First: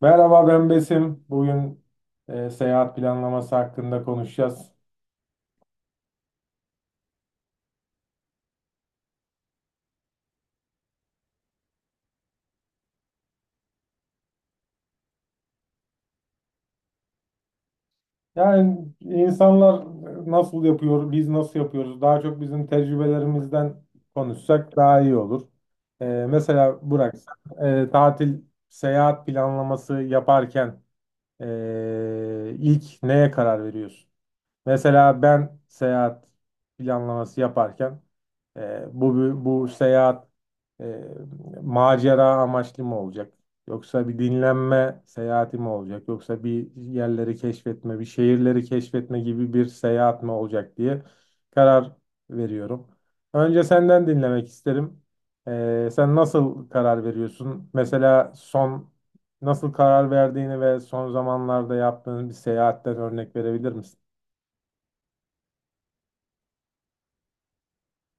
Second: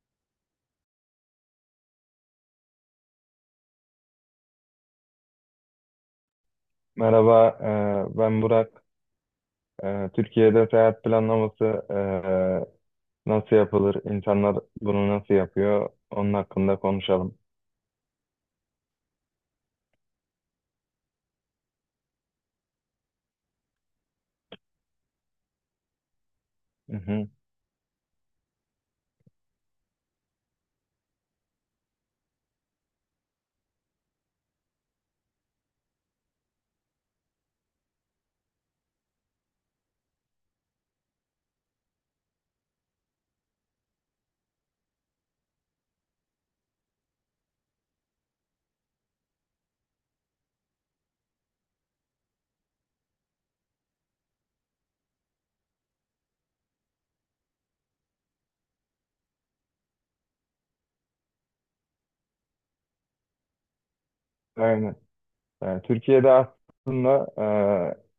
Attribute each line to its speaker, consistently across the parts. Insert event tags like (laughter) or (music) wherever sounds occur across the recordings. Speaker 1: Merhaba ben Besim. Bugün seyahat planlaması hakkında konuşacağız.
Speaker 2: Merhaba, ben Burak. Türkiye'de seyahat planlaması e, nasıl yapılır? İnsanlar bunu nasıl yapıyor? Onun hakkında konuşalım.
Speaker 1: Yani insanlar nasıl yapıyor, biz nasıl yapıyoruz? Daha çok bizim tecrübelerimizden konuşsak daha iyi olur. Mesela
Speaker 2: Hı
Speaker 1: Burak,
Speaker 2: hı.
Speaker 1: sen, tatil, seyahat planlaması yaparken ilk neye karar veriyorsun? Mesela ben seyahat planlaması yaparken e, bu bu seyahat e, macera amaçlı mı olacak? Yoksa bir dinlenme seyahati mi olacak? Yoksa bir yerleri keşfetme, bir şehirleri keşfetme gibi bir seyahat mi olacak diye karar veriyorum. Önce senden dinlemek isterim. Sen nasıl karar veriyorsun? Mesela son nasıl karar verdiğini ve son zamanlarda yaptığın bir seyahatten örnek verebilir misin?
Speaker 2: Aynen. Türkiye'de aslında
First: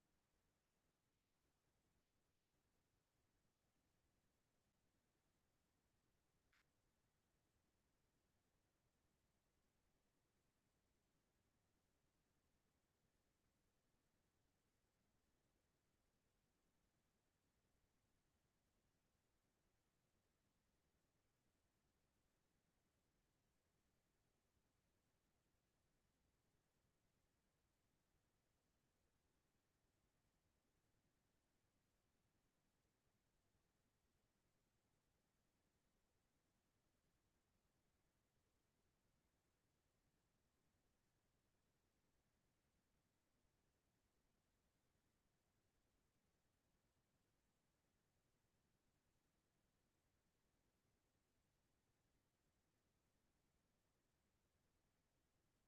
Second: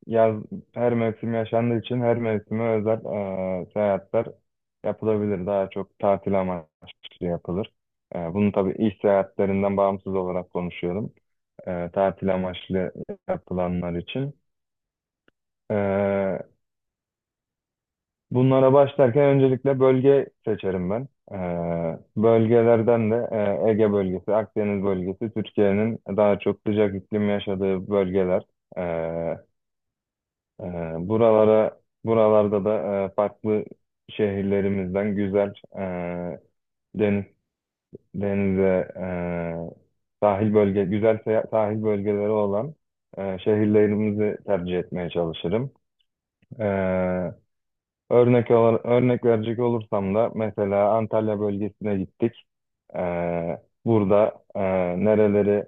Speaker 2: yaz her mevsim yaşandığı için her mevsime özel seyahatler yapılabilir. Daha çok tatil amaçlı yapılır. Bunu tabii iş seyahatlerinden bağımsız olarak konuşuyorum. Tatil amaçlı yapılanlar için. E, Bunlara başlarken öncelikle bölge seçerim ben. Bölgelerden de Ege bölgesi, Akdeniz bölgesi, Türkiye'nin daha çok sıcak iklim yaşadığı bölgeler. Ee, e, Buralara, buralarda da farklı şehirlerimizden güzel e, deniz, denize, sahil bölge, güzel sahil bölgeleri olan şehirlerimizi tercih etmeye çalışırım. Ee, Örnek olarak, örnek verecek olursam da mesela Antalya bölgesine gittik. Ee, Burada nereleri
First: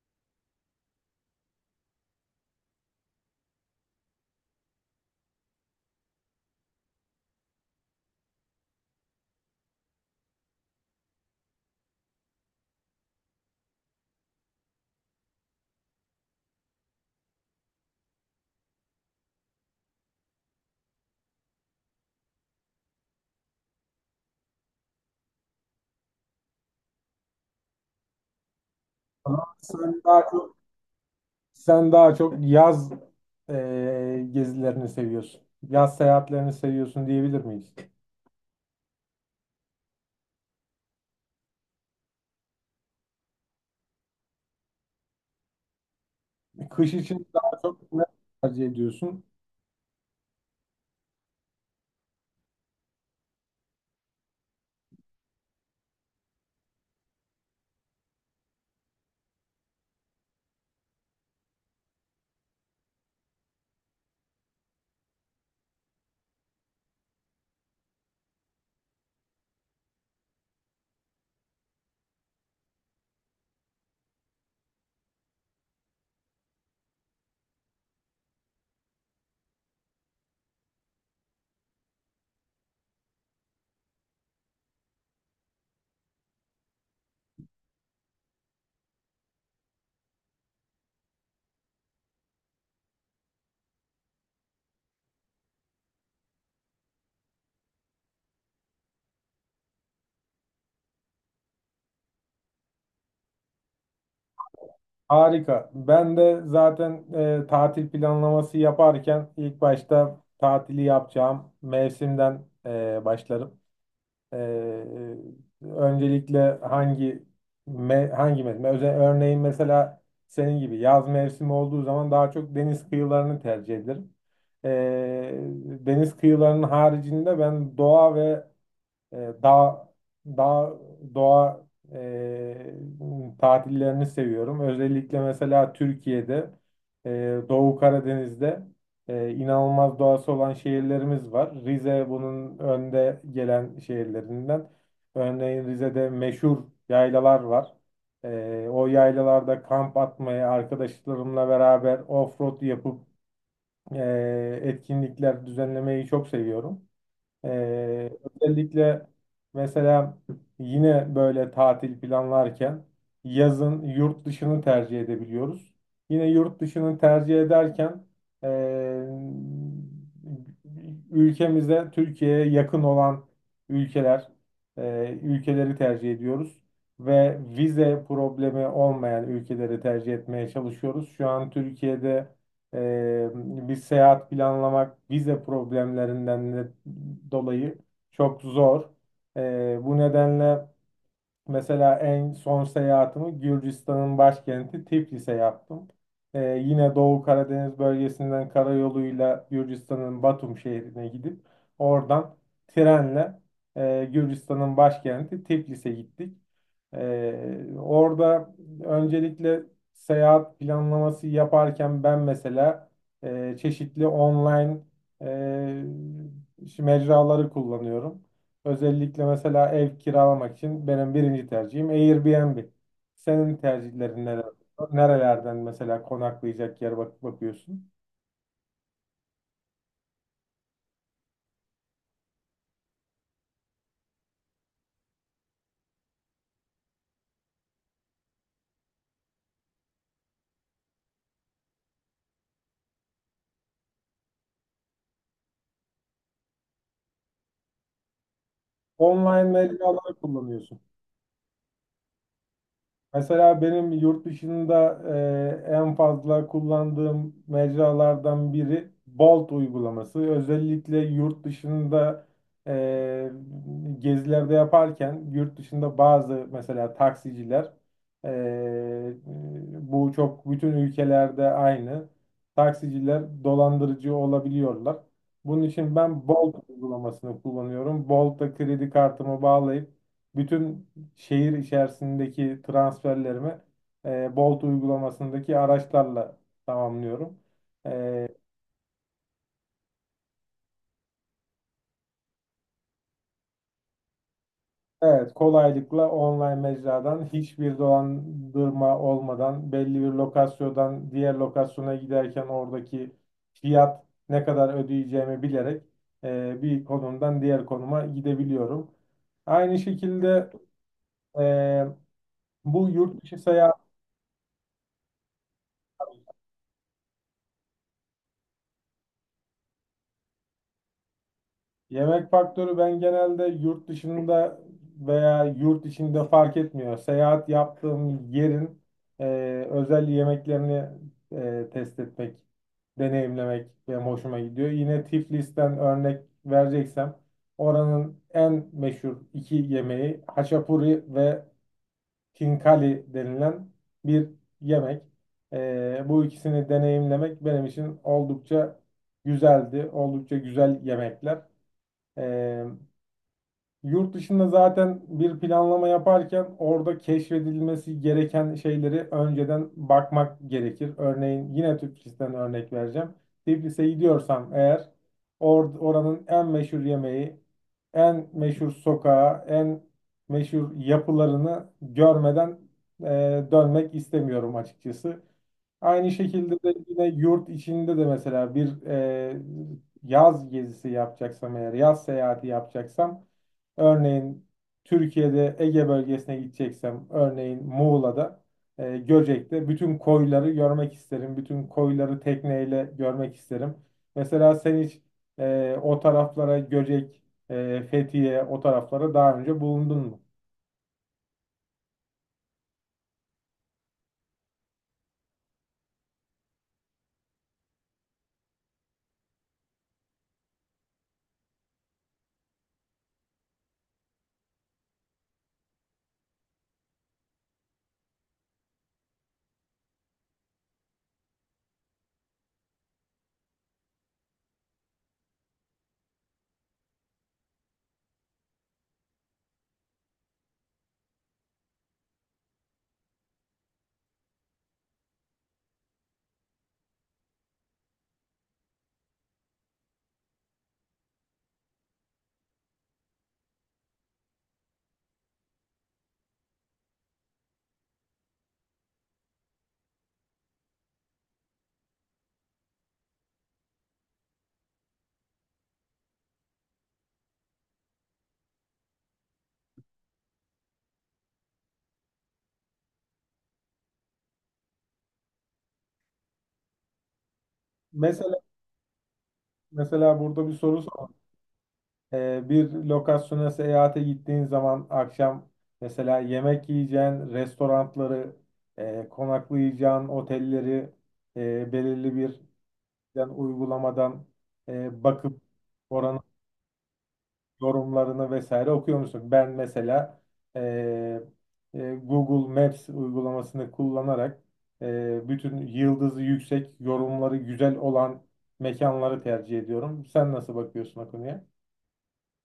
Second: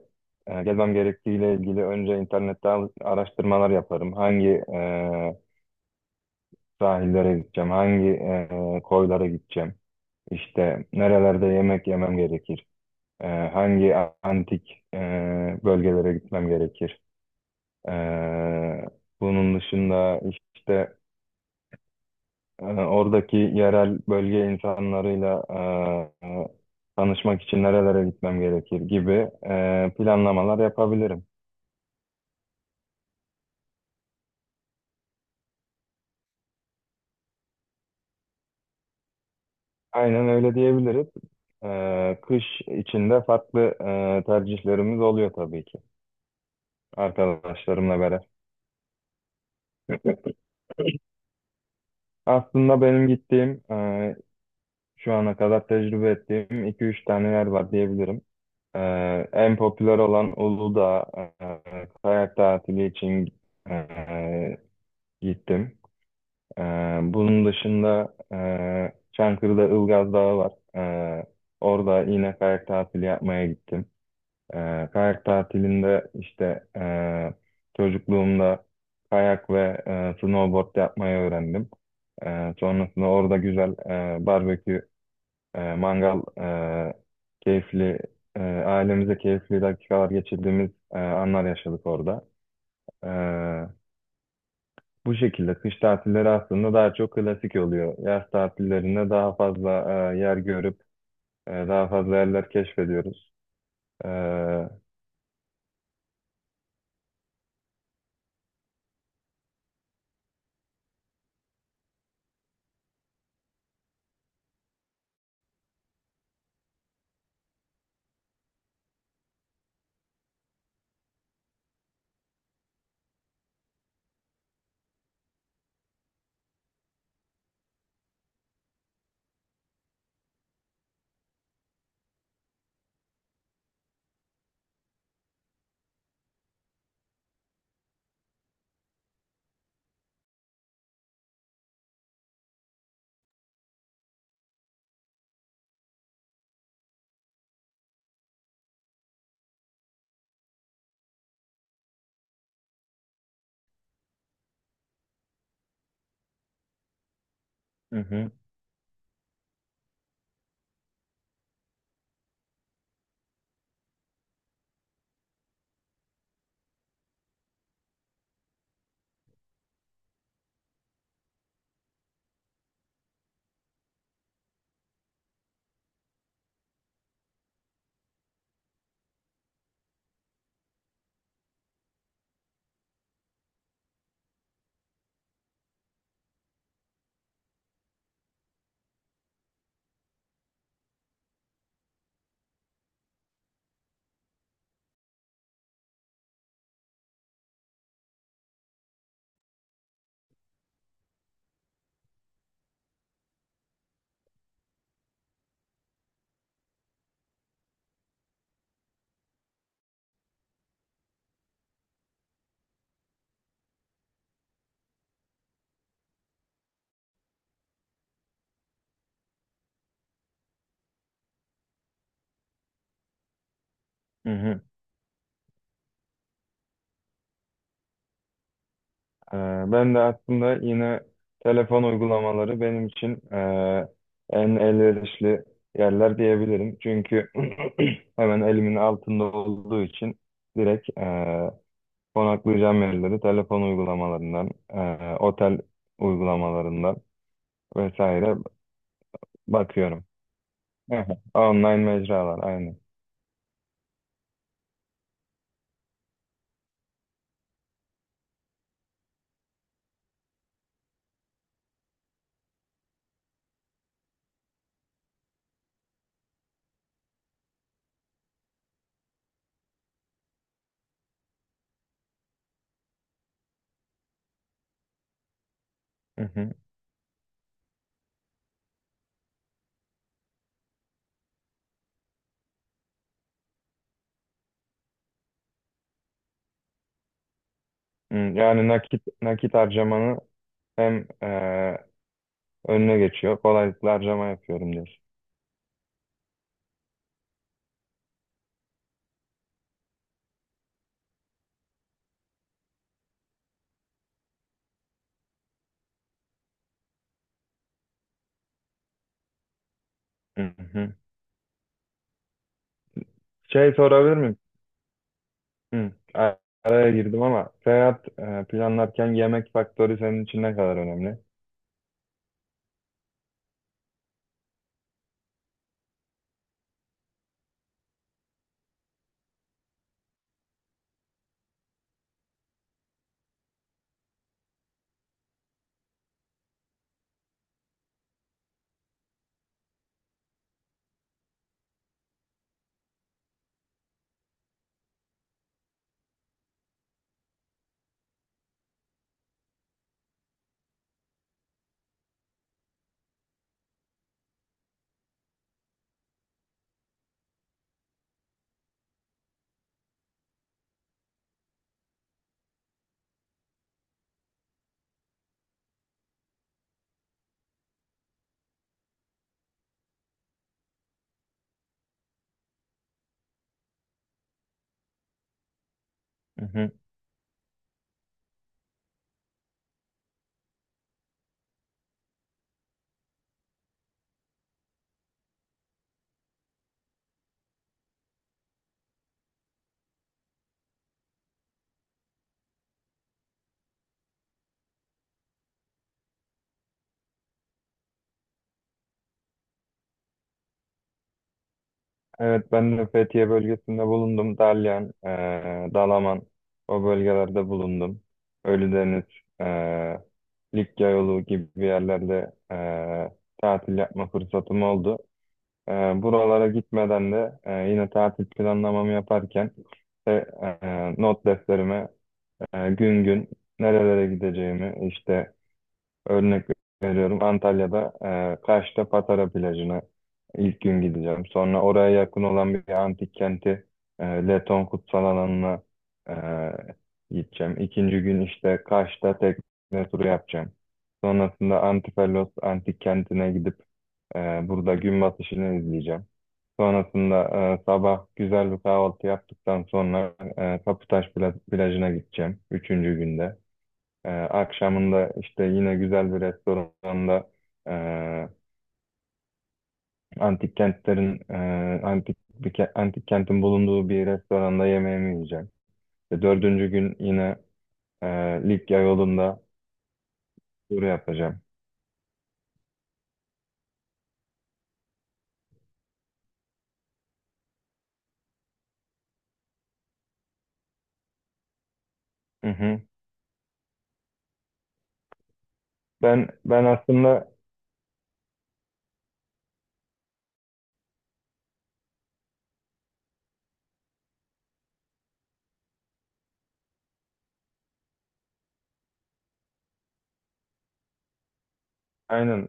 Speaker 2: gezmem gerektiğiyle ilgili önce internette araştırmalar yaparım. Hangi e, sahillere gideceğim, hangi koylara gideceğim, işte nerelerde yemek yemem gerekir, e, hangi antik bölgelere gitmem gerekir. E, Bunun dışında işte oradaki yerel bölge insanlarıyla e, e, tanışmak için nerelere gitmem gerekir gibi
Speaker 1: Ama sen daha çok
Speaker 2: planlamalar yapabilirim.
Speaker 1: yaz gezilerini seviyorsun. Yaz seyahatlerini seviyorsun diyebilir miyiz?
Speaker 2: Aynen öyle diyebiliriz. Kış içinde farklı tercihlerimiz oluyor tabii ki,
Speaker 1: Kış için daha çok
Speaker 2: arkadaşlarımla
Speaker 1: ne
Speaker 2: beraber.
Speaker 1: tercih ediyorsun?
Speaker 2: Aslında benim gittiğim, şu ana kadar tecrübe ettiğim iki üç tane yer var diyebilirim. E, En popüler olan Uludağ, kayak tatili için e, gittim. Bunun dışında Çankırı'da Ilgaz Dağı var. Orada yine kayak tatili yapmaya gittim. Kayak tatilinde işte çocukluğumda kayak ve snowboard yapmayı öğrendim. Sonrasında orada güzel barbekü, mangal, e, keyifli, ailemize keyifli dakikalar geçirdiğimiz anlar yaşadık orada. Bu şekilde kış tatilleri aslında daha çok klasik oluyor. Yaz tatillerinde daha fazla yer görüp daha fazla yerler keşfediyoruz. Hı
Speaker 1: Harika. Ben de zaten tatil planlaması yaparken ilk başta tatili yapacağım mevsimden başlarım. Ee, Öncelikle hangi hangi mevsim? Örneğin mesela senin gibi yaz mevsimi olduğu zaman daha çok deniz kıyılarını tercih ederim. Ee, Deniz kıyılarının haricinde ben doğa ve e, dağ, dağ, doğa tatillerini seviyorum. Özellikle mesela Türkiye'de Doğu Karadeniz'de inanılmaz doğası olan şehirlerimiz var. Rize bunun önde gelen şehirlerinden. Örneğin Rize'de meşhur yaylalar var. O yaylalarda kamp atmayı arkadaşlarımla beraber off-road yapıp etkinlikler düzenlemeyi çok seviyorum. Ee,
Speaker 2: hı,
Speaker 1: Özellikle mesela yine böyle tatil planlarken yazın yurt dışını tercih edebiliyoruz. Yine yurt dışını tercih ederken ee, ülkemize, Türkiye'ye yakın olan ülkeler, ülkeleri tercih ediyoruz. Ve vize problemi olmayan ülkeleri tercih etmeye çalışıyoruz. Şu an Türkiye'de ee, bir seyahat planlamak vize problemlerinden de dolayı çok zor. Bu nedenle mesela en son seyahatimi Gürcistan'ın başkenti Tiflis'e yaptım. Ee, Yine Doğu Karadeniz bölgesinden karayoluyla Gürcistan'ın Batum şehrine gidip oradan trenle Gürcistan'ın başkenti Tiflis'e gittik. Orada öncelikle seyahat planlaması yaparken ben mesela çeşitli online e, mecraları kullanıyorum. Özellikle mesela ev kiralamak için benim birinci tercihim Airbnb. Senin
Speaker 2: hı
Speaker 1: tercihlerin neler?
Speaker 2: hı.
Speaker 1: Nerelerden mesela konaklayacak yer bakıyorsun?
Speaker 2: E, Ben de aslında yine telefon uygulamaları benim için en elverişli yerler diyebilirim. Çünkü (clears throat) hemen elimin altında olduğu için direkt konaklayacağım yerleri telefon uygulamalarından, otel uygulamalarından vesaire
Speaker 1: Online
Speaker 2: bakıyorum.
Speaker 1: mecraları kullanıyorsun.
Speaker 2: Aha, online mecralar aynen.
Speaker 1: Mesela benim yurt dışında en fazla kullandığım mecralardan biri Bolt uygulaması. Özellikle yurt dışında e, gezilerde yaparken yurt dışında bazı mesela taksiciler, e, bu çok bütün ülkelerde aynı, taksiciler dolandırıcı olabiliyorlar. Bunun için
Speaker 2: Hı
Speaker 1: ben
Speaker 2: hı.
Speaker 1: Bolt uygulamasını kullanıyorum. Bolt'ta kredi kartımı bağlayıp bütün şehir içerisindeki transferlerimi Bolt uygulamasındaki araçlarla tamamlıyorum.
Speaker 2: Hı,
Speaker 1: E,
Speaker 2: yani nakit nakit harcamanı hem önüne geçiyor. Kolaylıkla harcama yapıyorum diyorsun.
Speaker 1: evet, kolaylıkla online mecradan hiçbir dolandırma olmadan belli bir lokasyondan diğer lokasyona giderken oradaki fiyat ne kadar ödeyeceğimi bilerek bir konumdan diğer konuma gidebiliyorum. Aynı
Speaker 2: Hı
Speaker 1: şekilde
Speaker 2: hı.
Speaker 1: e, bu yurt dışı
Speaker 2: Şey
Speaker 1: seyahat
Speaker 2: sorabilir miyim? Hı. a- Araya girdim ama seyahat planlarken yemek faktörü senin için ne kadar önemli?
Speaker 1: yemek faktörü ben genelde yurt dışında veya yurt içinde fark etmiyor. Seyahat yaptığım yerin e, özel yemeklerini test etmek, deneyimlemek benim hoşuma gidiyor. Yine Tiflis'ten örnek vereceksem oranın en meşhur iki yemeği haşapuri ve kinkali denilen bir yemek. Bu ikisini deneyimlemek benim için oldukça güzeldi. Oldukça güzel yemekler. Ee, Yurt dışında zaten bir planlama yaparken orada keşfedilmesi gereken şeyleri önceden bakmak gerekir. Örneğin yine Tiflis'ten örnek vereceğim. Tiflis'e gidiyorsam eğer oranın en meşhur yemeği, en meşhur sokağı, en meşhur yapılarını görmeden e, dönmek istemiyorum açıkçası. Aynı
Speaker 2: Hı
Speaker 1: şekilde
Speaker 2: hı.
Speaker 1: de yine yurt içinde de mesela bir yaz gezisi yapacaksam eğer yaz seyahati yapacaksam, örneğin Türkiye'de Ege bölgesine gideceksem örneğin Muğla'da Göcek'te bütün koyları görmek isterim. Bütün koyları tekneyle görmek isterim. Mesela sen hiç o taraflara Göcek, Fethiye o taraflara daha önce bulundun mu?
Speaker 2: Evet, ben de Fethiye bölgesinde bulundum. Dalyan, Dalaman, o bölgelerde bulundum. Ölüdeniz, eee Likya yolu gibi yerlerde tatil yapma fırsatım oldu. Eee, Buralara gitmeden de yine tatil planlamamı yaparken işte, not defterime gün gün nerelere gideceğimi, işte örnek veriyorum, Antalya'da Kaş'ta Patara plajına ilk gün gideceğim. Sonra oraya yakın olan bir antik kenti, Leton Kutsal Alanı'na gideceğim. İkinci gün işte Kaş'ta tekne turu yapacağım. Sonrasında Antipalos antik kentine gidip e, burada gün batışını izleyeceğim. Sonrasında sabah güzel bir kahvaltı yaptıktan sonra Kaputaş plajına gideceğim. Üçüncü günde. Akşamında işte yine güzel bir restoranda, e, antik kentlerin e, antik bir ke- antik kentin bulunduğu bir restoranda yemeğimi yiyeceğim. Ve dördüncü gün yine e,
Speaker 1: Mesela
Speaker 2: Likya yolunda
Speaker 1: mesela burada bir
Speaker 2: tur
Speaker 1: soru sor.
Speaker 2: yapacağım.
Speaker 1: Bir lokasyona seyahate gittiğin zaman akşam mesela yemek yiyeceğin restoranları, konaklayacağın otelleri, belirli bir
Speaker 2: Hı hı.
Speaker 1: yani uygulamadan bakıp oranın
Speaker 2: Ben aslında,
Speaker 1: yorumlarını vesaire okuyor musun? Ben mesela e, Google Maps uygulamasını kullanarak bütün yıldızı yüksek, yorumları güzel olan mekanları tercih ediyorum. Sen nasıl bakıyorsun o konuya?
Speaker 2: aynen,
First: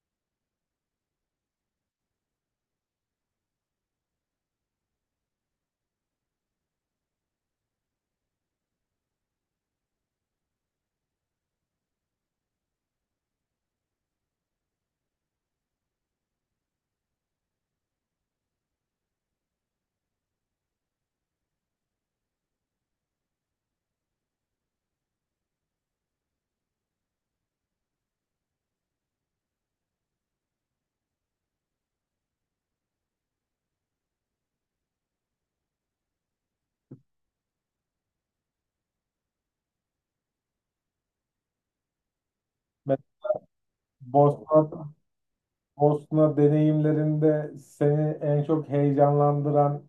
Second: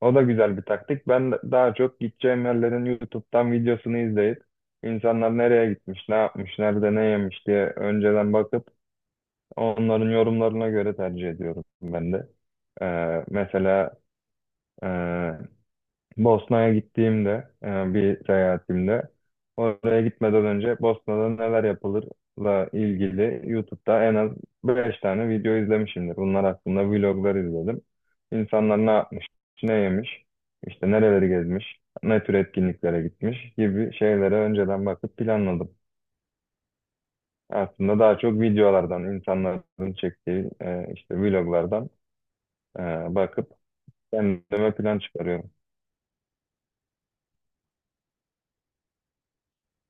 Speaker 2: o da güzel bir taktik. Daha çok gideceğim yerlerin YouTube'dan videosunu izleyip, insanlar nereye gitmiş, ne yapmış, nerede ne yemiş diye önceden bakıp onların yorumlarına göre tercih ediyorum ben de. Mesela, e, Bosna'ya gittiğimde, bir seyahatimde, oraya gitmeden önce Bosna'da neler yapılırla ilgili YouTube'da en az 5 tane video izlemişimdir. Bunlar hakkında vloglar izledim. İnsanlar ne yapmış, ne yemiş, işte nereleri gezmiş, ne tür etkinliklere gitmiş gibi şeylere önceden bakıp planladım. Aslında daha çok videolardan, insanların çektiği işte vloglardan,
Speaker 1: Ben
Speaker 2: Ee, bakıp
Speaker 1: Bosna
Speaker 2: kendime plan çıkarıyorum.
Speaker 1: Bosna deneyimlerinde seni en çok heyecanlandıran,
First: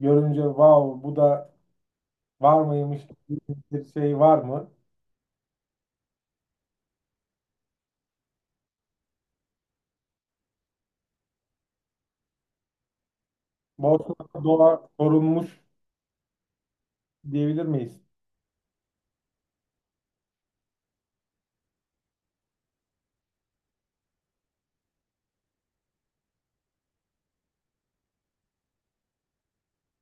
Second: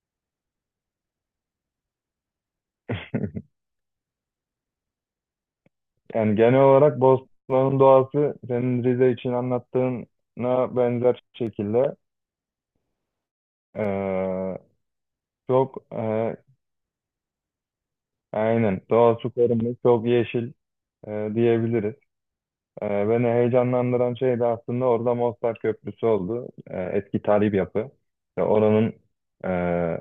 Speaker 1: görünce wow bu da var mıymış gibi bir şey var mı?
Speaker 2: Yani genel olarak Bosna'nın doğası senin Rize için anlattığına benzer şekilde,
Speaker 1: Bosna'da
Speaker 2: ee,
Speaker 1: doğa korunmuş
Speaker 2: çok,
Speaker 1: diyebilir miyiz?
Speaker 2: aynen doğası korunmuş, çok yeşil, diyebiliriz. Beni heyecanlandıran şey de aslında orada Mostar Köprüsü oldu. Eski tarihi bir yapı. Ve oranın ee,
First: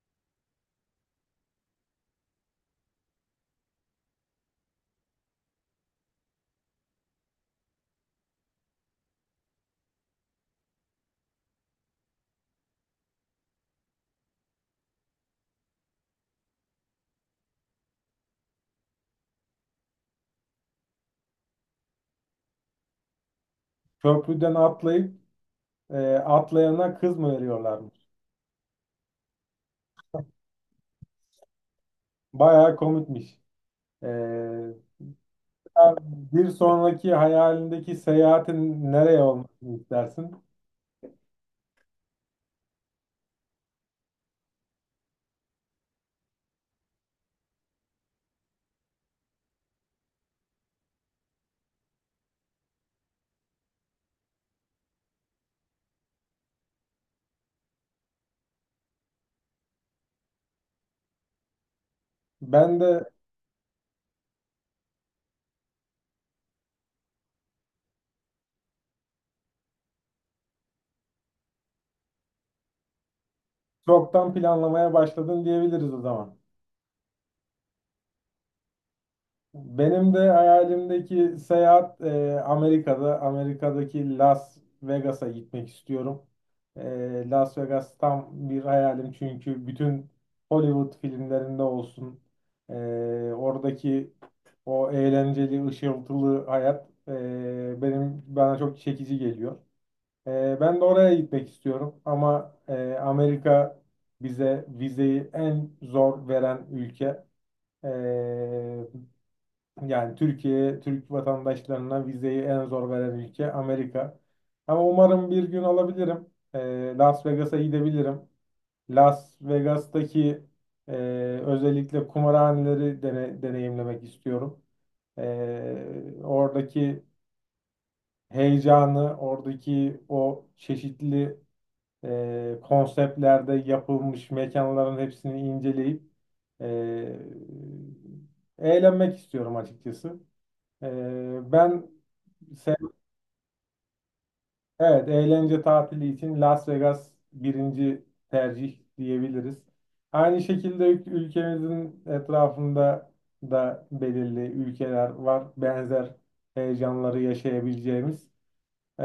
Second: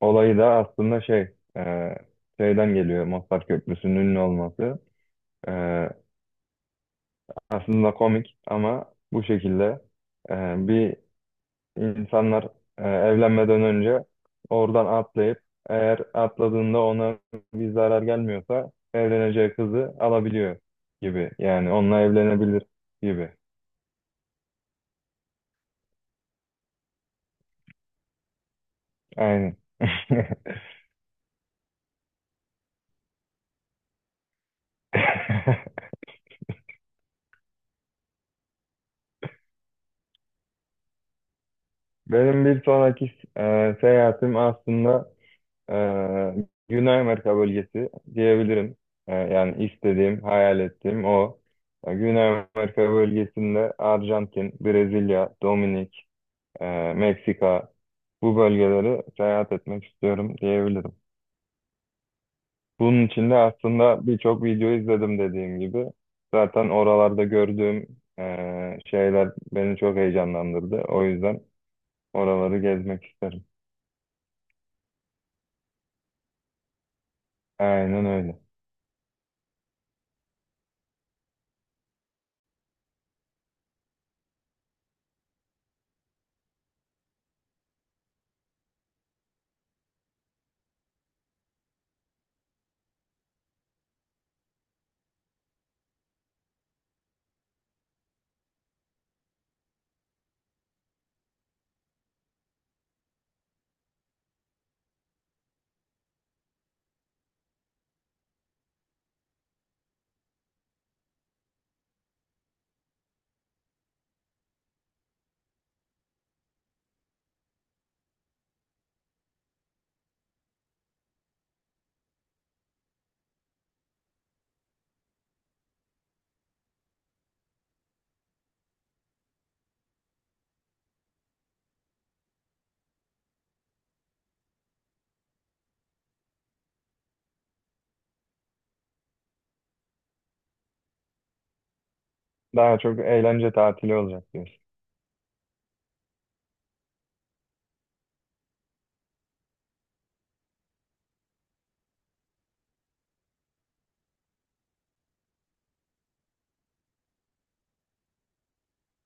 Speaker 2: olayı da aslında şey, ee, şeyden geliyor, Mostar Köprüsü'nün ünlü olması. E, Aslında komik ama bu şekilde, e, bir insanlar evlenmeden önce oradan atlayıp, eğer atladığında ona bir zarar gelmiyorsa, evleneceği kızı alabiliyor gibi. Yani onunla evlenebilir gibi.
Speaker 1: Köprüden atlayıp atlayana kız mı veriyorlarmış?
Speaker 2: Aynen. (laughs)
Speaker 1: Bayağı komikmiş. E, Bir sonraki hayalindeki seyahatin nereye olmasını istersin?
Speaker 2: Benim bir sonraki seyahatim aslında, Ee, Güney Amerika bölgesi diyebilirim. Yani istediğim, hayal ettiğim o. Güney Amerika bölgesinde Arjantin, Brezilya, Dominik, Meksika, bu bölgeleri seyahat etmek istiyorum diyebilirim.
Speaker 1: Ben
Speaker 2: Bunun
Speaker 1: de
Speaker 2: için de aslında birçok video izledim dediğim gibi. Zaten oralarda gördüğüm şeyler beni çok heyecanlandırdı. O yüzden oraları gezmek isterim.
Speaker 1: çoktan planlamaya başladım diyebiliriz o zaman.
Speaker 2: Aynen öyle.
Speaker 1: Benim de hayalimdeki seyahat Amerika'da. Amerika'daki Las Vegas'a gitmek istiyorum. Las Vegas tam bir hayalim çünkü bütün Hollywood filmlerinde olsun. e, Oradaki o eğlenceli, ışıltılı hayat e, benim bana çok çekici geliyor. Ben de oraya gitmek istiyorum ama Amerika bize vizeyi en zor veren ülke. E, Yani Türk vatandaşlarına vizeyi en zor veren ülke Amerika. Ama umarım bir gün alabilirim. Las Vegas'a gidebilirim. Las Vegas'taki e, özellikle kumarhaneleri deneyimlemek istiyorum. Oradaki heyecanı, oradaki o çeşitli konseptlerde yapılmış mekanların hepsini inceleyip e, eğlenmek istiyorum açıkçası. Ee, ben Se-
Speaker 2: Daha çok eğlence tatili olacak diyorsun.
Speaker 1: Evet, eğlence tatili için Las Vegas birinci tercih diyebiliriz. Aynı şekilde ülkemizin etrafında da belirli ülkeler var. Benzer heyecanları yaşayabileceğimiz. Ee,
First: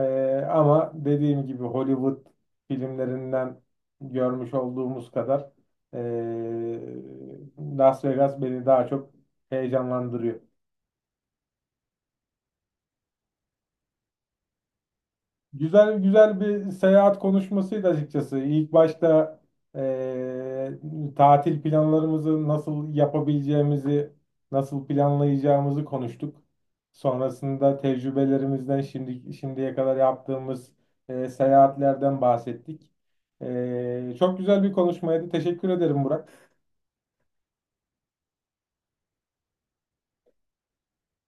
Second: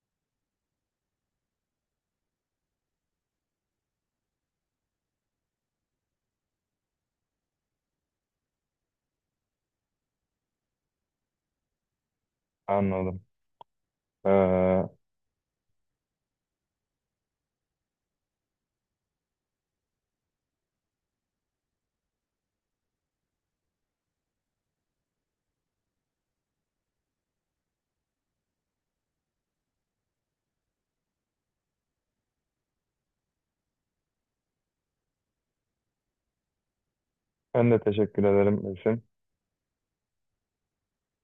Speaker 1: Ama dediğim gibi Hollywood filmlerinden görmüş olduğumuz kadar ee, Las Vegas beni daha çok heyecanlandırıyor.
Speaker 2: Anladım. Ee,
Speaker 1: Güzel bir seyahat konuşmasıydı açıkçası. İlk başta eee, tatil planlarımızı nasıl yapabileceğimizi, nasıl planlayacağımızı konuştuk. Sonrasında tecrübelerimizden şimdiye kadar yaptığımız seyahatlerden bahsettik. Çok güzel bir konuşmaydı. Teşekkür ederim Burak.
Speaker 2: Ben de teşekkür ederim, Esin.